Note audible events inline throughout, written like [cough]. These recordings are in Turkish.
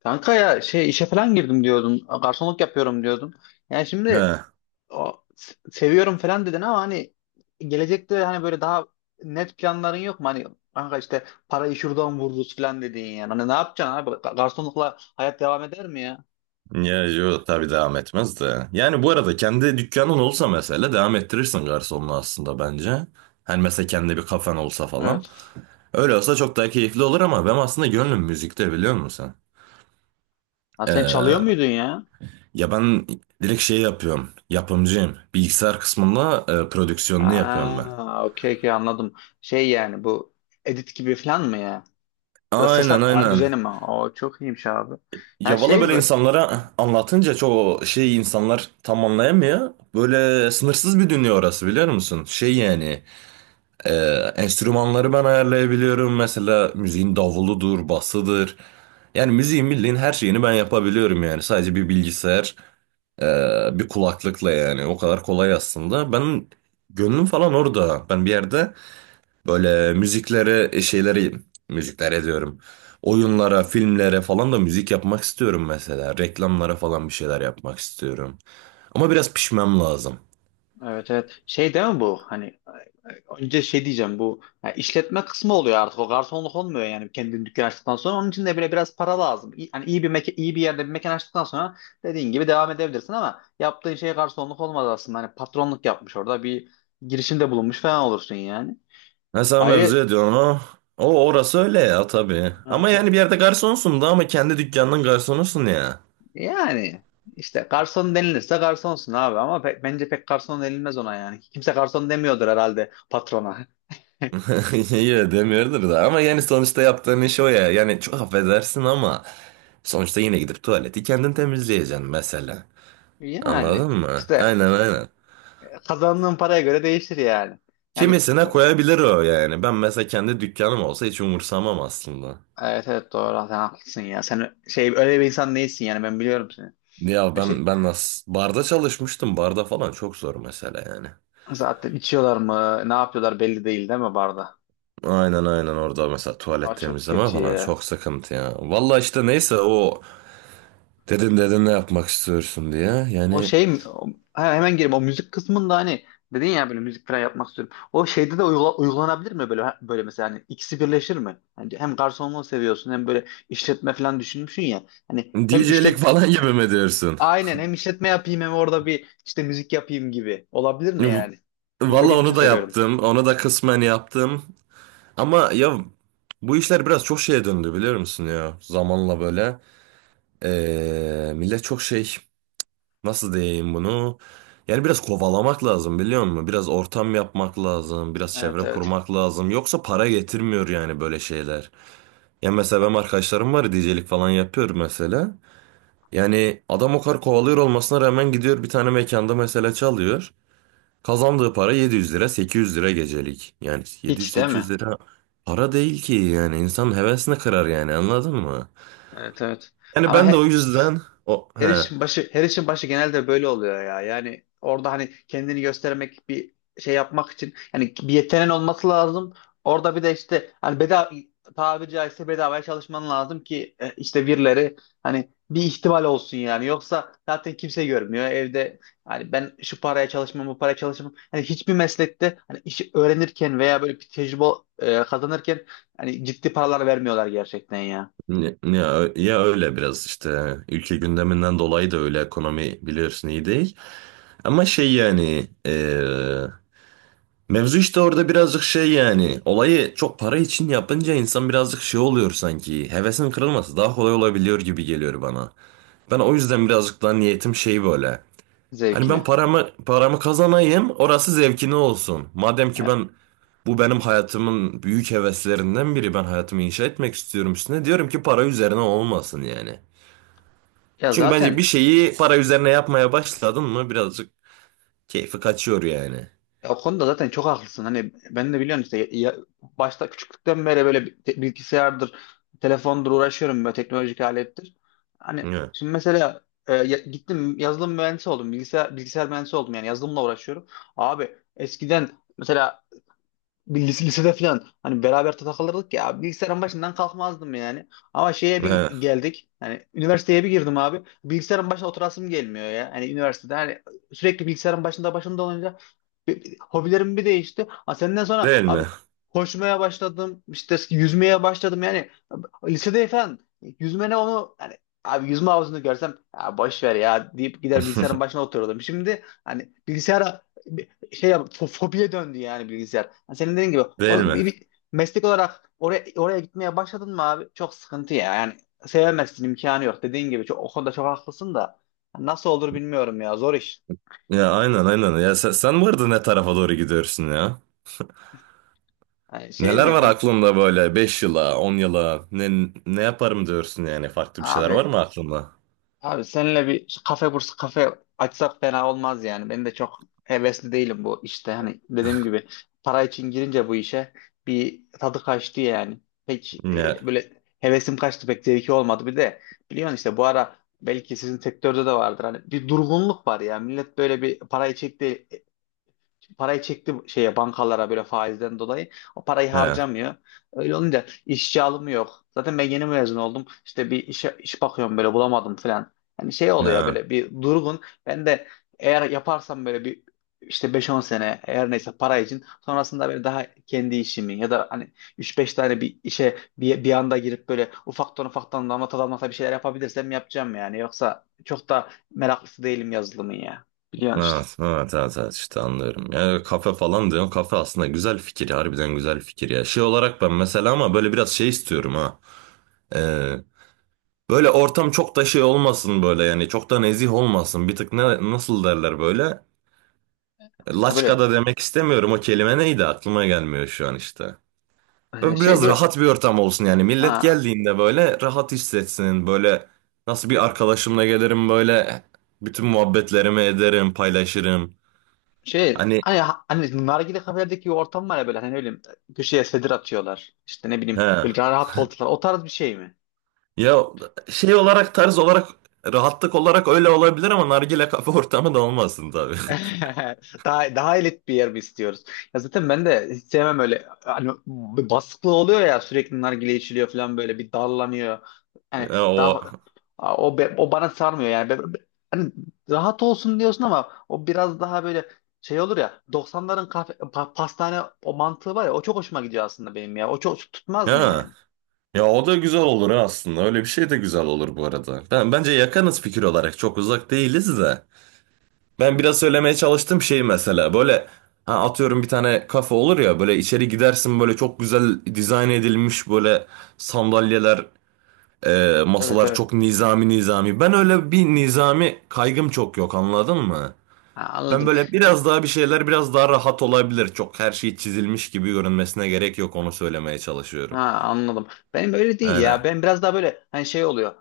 Kanka ya şey işe falan girdim diyordun. Garsonluk yapıyorum diyordun. Yani şimdi He. o, seviyorum falan dedin ama hani gelecekte hani böyle daha net planların yok mu? Hani kanka işte parayı şuradan vururuz falan dediğin yani. Hani ne yapacaksın abi? Garsonlukla hayat devam eder mi ya? Ya yo tabii devam etmez de. Yani bu arada kendi dükkanın olsa mesela devam ettirirsin garsonluğu aslında bence. Hani mesela kendi bir kafen olsa falan. Evet. Öyle olsa çok daha keyifli olur ama ben aslında gönlüm müzikte biliyor musun? Ha, sen çalıyor Ee, muydun ya? Ya ben direkt şey yapıyorum. Yapımcıyım. Bilgisayar kısmında prodüksiyonunu yapıyorum ben. Ha, okey okey anladım. Şey yani bu edit gibi falan mı ya? Ya da ses Aynen aynen. düzeni mi? O çok iyiymiş abi. Ha Ya valla şey böyle z- insanlara anlatınca çoğu şey insanlar tam anlayamıyor. Böyle sınırsız bir dünya orası biliyor musun? Şey yani. Ee, Enstrümanları ben ayarlayabiliyorum. Mesela müziğin davuludur, basıdır. Yani müziğin bildiğin her şeyini ben yapabiliyorum yani. Sadece bir bilgisayar, e, bir kulaklıkla yani. O kadar kolay aslında. Ben gönlüm falan orada. Ben bir yerde böyle müziklere, şeyleri, müziklere diyorum. Oyunlara, filmlere falan da müzik yapmak istiyorum mesela. Reklamlara falan bir şeyler yapmak istiyorum. Ama biraz pişmem lazım. evet, evet. Şey değil mi bu? Hani önce şey diyeceğim bu ya, işletme kısmı oluyor artık, o garsonluk olmuyor yani. Kendin dükkan açtıktan sonra onun için de bile biraz para lazım. Hani iyi bir meke, iyi bir yerde bir mekan açtıktan sonra dediğin gibi devam edebilirsin ama yaptığın şey garsonluk olmaz aslında. Hani patronluk yapmış, orada bir girişimde bulunmuş falan olursun yani. Mesela mevzu Ayrı ediyorsun ha. Orası öyle ya tabii. Ama evet, evet. yani bir yerde garsonsun da ama kendi dükkanının garsonusun ya. Yani işte garson denilirse garsonsun abi ama bence pek garson denilmez ona yani. Kimse garson demiyordur herhalde patrona. [laughs] [laughs] Yine demiyordur da ama yani sonuçta yaptığın iş o ya. Yani çok affedersin ama sonuçta yine gidip tuvaleti kendin temizleyeceksin mesela. Yani Anladın mı? işte Aynen aynen. kazandığın paraya göre değişir yani. Yani Kimisine koyabilir o yani. Ben mesela kendi dükkanım olsa hiç umursamam aslında. evet evet, doğru, sen haklısın ya. Sen şey öyle bir insan değilsin yani, ben biliyorum seni. Ya Ya Şey, ben nasıl barda çalışmıştım. Barda falan çok zor mesela yani. zaten içiyorlar mı ne yapıyorlar belli değil, değil mi, barda? Aynen aynen, orada mesela tuvalet Aa, çok temizleme kötü falan ya. çok sıkıntı ya. Valla işte neyse o dedin ne yapmak istiyorsun diye. O Yani şey mi? Hemen gireyim o müzik kısmında, hani dedin ya böyle müzik falan yapmak istiyorum. O şeyde de uygulanabilir mi böyle böyle mesela? Hani ikisi birleşir mi? Hani hem garsonluğu seviyorsun hem böyle işletme falan düşünmüşsün ya. Hani hem DJ'lik işlet falan [laughs] gibi mi diyorsun? aynen, hem işletme yapayım hem orada bir işte müzik yapayım gibi. Olabilir mi yani? Valla Bilmediğim için onu da soruyorum. yaptım. Onu da kısmen yaptım. Ama ya bu işler biraz çok şeye döndü biliyor musun ya? Zamanla böyle. Millet çok şey, nasıl diyeyim bunu? Yani biraz kovalamak lazım biliyor musun? Biraz ortam yapmak lazım. Biraz çevre Evet evet. kurmak lazım. Yoksa para getirmiyor yani böyle şeyler. Ya mesela benim arkadaşlarım var, DJ'lik falan yapıyor mesela. Yani adam o kadar kovalıyor olmasına rağmen gidiyor bir tane mekanda mesela çalıyor. Kazandığı para 700 lira, 800 lira gecelik. Yani 700 Hiç değil sekiz mi? yüz lira para değil ki yani insanın hevesini kırar yani anladın mı? Evet evet. Yani Ama ben de o yüzden o her he işin başı her işin başı genelde böyle oluyor ya. Yani orada hani kendini göstermek, bir şey yapmak için yani bir yeteneğin olması lazım. Orada bir de işte hani bedava, tabiri caizse bedavaya çalışman lazım ki işte birileri hani, bir ihtimal olsun yani. Yoksa zaten kimse görmüyor evde. Hani ben şu paraya çalışmam, bu paraya çalışmam. Hani hiçbir meslekte hani işi öğrenirken veya böyle bir tecrübe kazanırken hani ciddi paralar vermiyorlar gerçekten ya, ya öyle biraz işte ülke gündeminden dolayı da, öyle ekonomi biliyorsun, iyi değil. Ama şey yani mevzu işte orada birazcık şey, yani olayı çok para için yapınca insan birazcık şey oluyor sanki, hevesin kırılması daha kolay olabiliyor gibi geliyor bana. Ben o yüzden birazcık daha niyetim şey böyle. Hani ben zevkine. paramı kazanayım, orası zevkine olsun. Madem E, ki ben, bu benim hayatımın büyük heveslerinden biri, ben hayatımı inşa etmek istiyorum üstüne, diyorum ki para üzerine olmasın yani. Ya Çünkü bence zaten, bir şeyi para üzerine yapmaya başladın mı birazcık keyfi kaçıyor yani. ya o konuda zaten çok haklısın. Hani ben de biliyorsun işte başta, küçüklükten beri böyle bilgisayardır, telefondur uğraşıyorum, böyle teknolojik alettir. Hani Hı. şimdi mesela gittim, yazılım mühendisi oldum. Bilgisayar mühendisi oldum yani, yazılımla uğraşıyorum. Abi eskiden mesela lisede falan hani beraber takılırdık ya, bilgisayarın başından kalkmazdım yani. Ama şeye bir Hı. geldik. Hani üniversiteye bir girdim abi, bilgisayarın başına oturasım gelmiyor ya. Hani üniversitede hani sürekli bilgisayarın başında olunca hobilerim bir değişti. Ha, senden sonra Değil abi mi? koşmaya başladım. İşte yüzmeye başladım yani. Lisede falan yüzme ne, onu hani, abi yüzme havuzunu görsem ya boş ver ya deyip gider bilgisayarın [laughs] başına otururdum. Şimdi hani bilgisayara fobiye döndü yani bilgisayar. Yani senin dediğin gibi Değil o, mi? bir, bir meslek olarak oraya gitmeye başladın mı abi, çok sıkıntı ya. Yani sevemezsin, imkanı yok. Dediğin gibi çok, o konuda çok haklısın da nasıl olur bilmiyorum ya, zor iş. Ya aynen aynen. Ya sen bu arada ne tarafa doğru gidiyorsun ya? Yani şey Neler mi? var He, aklında böyle, 5 yıla, 10 yıla ne yaparım diyorsun yani, farklı bir şeyler abi var mı aklında? Abi seninle bir kafe açsak fena olmaz yani. Ben de çok hevesli değilim bu işte. Hani dediğim gibi para için girince bu işe bir tadı kaçtı yani. Pek Ya böyle hevesim kaçtı, pek zevki olmadı. Bir de biliyorsun işte bu ara, belki sizin sektörde de vardır. Hani bir durgunluk var ya. Millet böyle bir parayı çekti şeye, bankalara böyle faizden dolayı. O parayı he, harcamıyor. Öyle olunca işçi alımı yok. Zaten ben yeni mezun oldum. İşte bir işe, iş bakıyorum böyle, bulamadım falan. Hani şey oluyor he. böyle, bir durgun. Ben de eğer yaparsam böyle bir işte beş on sene, eğer neyse para için, sonrasında böyle daha kendi işimi ya da hani üç beş tane bir işe bir anda girip böyle ufaktan ufaktan damlata damlata bir şeyler yapabilirsem yapacağım yani. Yoksa çok da meraklısı değilim yazılımın ya. Biliyorsun işte. Evet, evet, evet, evet, işte anlıyorum. Ya kafe falan diyorsun. Kafe aslında güzel fikir. Harbiden güzel fikir ya. Şey olarak ben mesela, ama böyle biraz şey istiyorum ha. Ee, Böyle ortam çok da şey olmasın böyle yani. Çok da nezih olmasın. Bir tık, ne, nasıl derler böyle. Ha Laçka böyle da demek istemiyorum. O kelime neydi? Aklıma gelmiyor şu an işte. Böyle şey biraz böyle, rahat bir ortam olsun yani. Millet ha, geldiğinde böyle rahat hissetsin. Böyle, nasıl, bir arkadaşımla gelirim böyle, bütün muhabbetlerimi ederim, paylaşırım. şey Hani hani nargile kafelerdeki ortam var ya böyle, hani öyle köşeye sedir atıyorlar. İşte ne bileyim, he. böyle rahat koltuklar, o tarz bir şey mi? Ya şey olarak, tarz olarak, rahatlık olarak öyle olabilir ama nargile kafe [laughs] ortamı da olmasın tabii. [laughs] [laughs] Daha elit bir yer mi istiyoruz? Ya zaten ben de hiç sevmem öyle. Hani bir baskılı oluyor ya, sürekli nargile içiliyor falan, böyle bir darlanıyor. Yani Ya o daha o bana sarmıyor yani. Hani rahat olsun diyorsun ama o biraz daha böyle şey olur ya, doksanların kafe, pastane o mantığı var ya, o çok hoşuma gidiyor aslında benim ya. O çok tutmaz mı ha. yani? Ya o da güzel olur ha aslında. Öyle bir şey de güzel olur bu arada. Bence yakınız fikir olarak. Çok uzak değiliz de. Ben biraz söylemeye çalıştım şey, mesela böyle, ha atıyorum bir tane kafe olur ya, böyle içeri gidersin, böyle çok güzel dizayn edilmiş, böyle sandalyeler, Evet masalar evet. çok nizami nizami. Ben öyle bir nizami kaygım çok yok, anladın mı? Ha, Ben anladım. böyle biraz daha, bir şeyler biraz daha rahat olabilir. Çok her şey çizilmiş gibi görünmesine gerek yok, onu söylemeye Ha, çalışıyorum. anladım. Benim öyle değil Aynen. ya. Ben biraz daha böyle hani şey oluyor.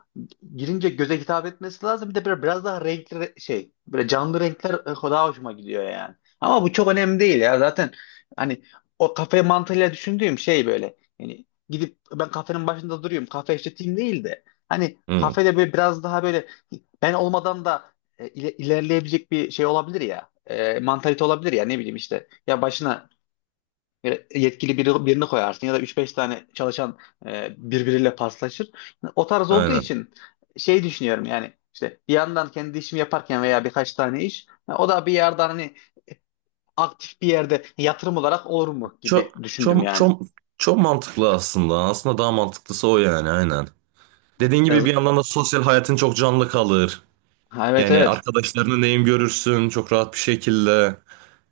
Girince göze hitap etmesi lazım. Bir de böyle biraz daha renkli, şey, böyle canlı renkler daha hoşuma gidiyor yani. Ama bu çok önemli değil ya. Zaten hani o kafe mantığıyla düşündüğüm şey böyle. Yani gidip ben kafenin başında duruyorum, kafe işleteyim değil de. Hani Hı, kafede böyle biraz daha böyle ben olmadan da ilerleyebilecek bir şey olabilir ya. Mantalite olabilir ya, ne bileyim işte. Ya başına böyle yetkili biri, birini koyarsın, ya da üç beş tane çalışan birbiriyle paslaşır. O tarz olduğu aynen. için şey düşünüyorum yani, işte bir yandan kendi işimi yaparken veya birkaç tane iş, ha, o da bir yerden hani aktif bir yerde yatırım olarak olur mu Çok gibi düşündüm çok yani. çok çok mantıklı aslında. Aslında daha mantıklısı o yani, aynen. Dediğin E, gibi bir yandan da sosyal hayatın çok canlı kalır. ha, Evet, Yani evet. arkadaşlarını neyim görürsün çok rahat bir şekilde.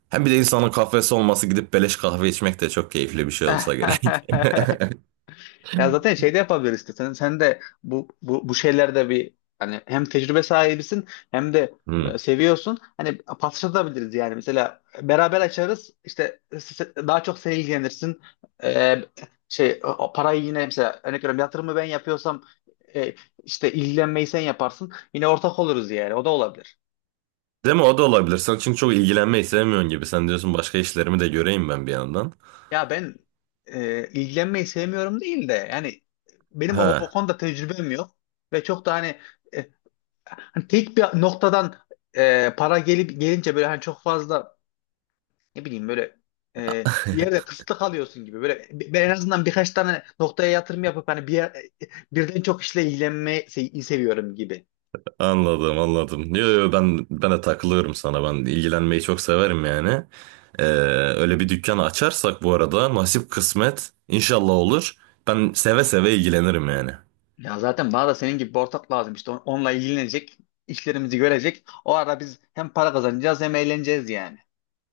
Hem bir de insanın kahvesi olması, gidip beleş kahve içmek de çok keyifli bir şey olsa gerek. [laughs] [laughs] Ya zaten şey de yapabiliriz işte. Sen de bu şeylerde bir hani hem tecrübe sahibisin hem de Hmm. Seviyorsun. Hani paslaşabiliriz yani. Mesela beraber açarız. İşte daha çok sen ilgilenirsin. E, şey o parayı, yine mesela örnek veriyorum, yatırımı ben yapıyorsam e, işte ilgilenmeyi sen yaparsın. Yine ortak oluruz yani. O da olabilir. Değil mi? O da olabilir. Sen çünkü çok ilgilenmeyi sevmiyorsun gibi. Sen diyorsun, başka işlerimi de göreyim ben bir yandan. Ya ben ilgilenmeyi sevmiyorum değil de yani, benim o Ha, konuda tecrübem yok ve çok da hani e, tek bir noktadan para gelip gelince böyle hani çok fazla, ne bileyim böyle, bir yerde kısıtlı kalıyorsun gibi. Böyle ben en azından birkaç tane noktaya yatırım yapıp hani bir yer, e, birden çok işle ilgilenmeyi seviyorum gibi. anladım anladım. Yo, yo, ben de takılıyorum sana. Ben ilgilenmeyi çok severim yani. Ee, Öyle bir dükkan açarsak bu arada, nasip kısmet inşallah olur. Ben seve seve ilgilenirim yani. Ya zaten bana da senin gibi bir ortak lazım. İşte onunla ilgilenecek, işlerimizi görecek. O ara biz hem para kazanacağız hem eğleneceğiz yani.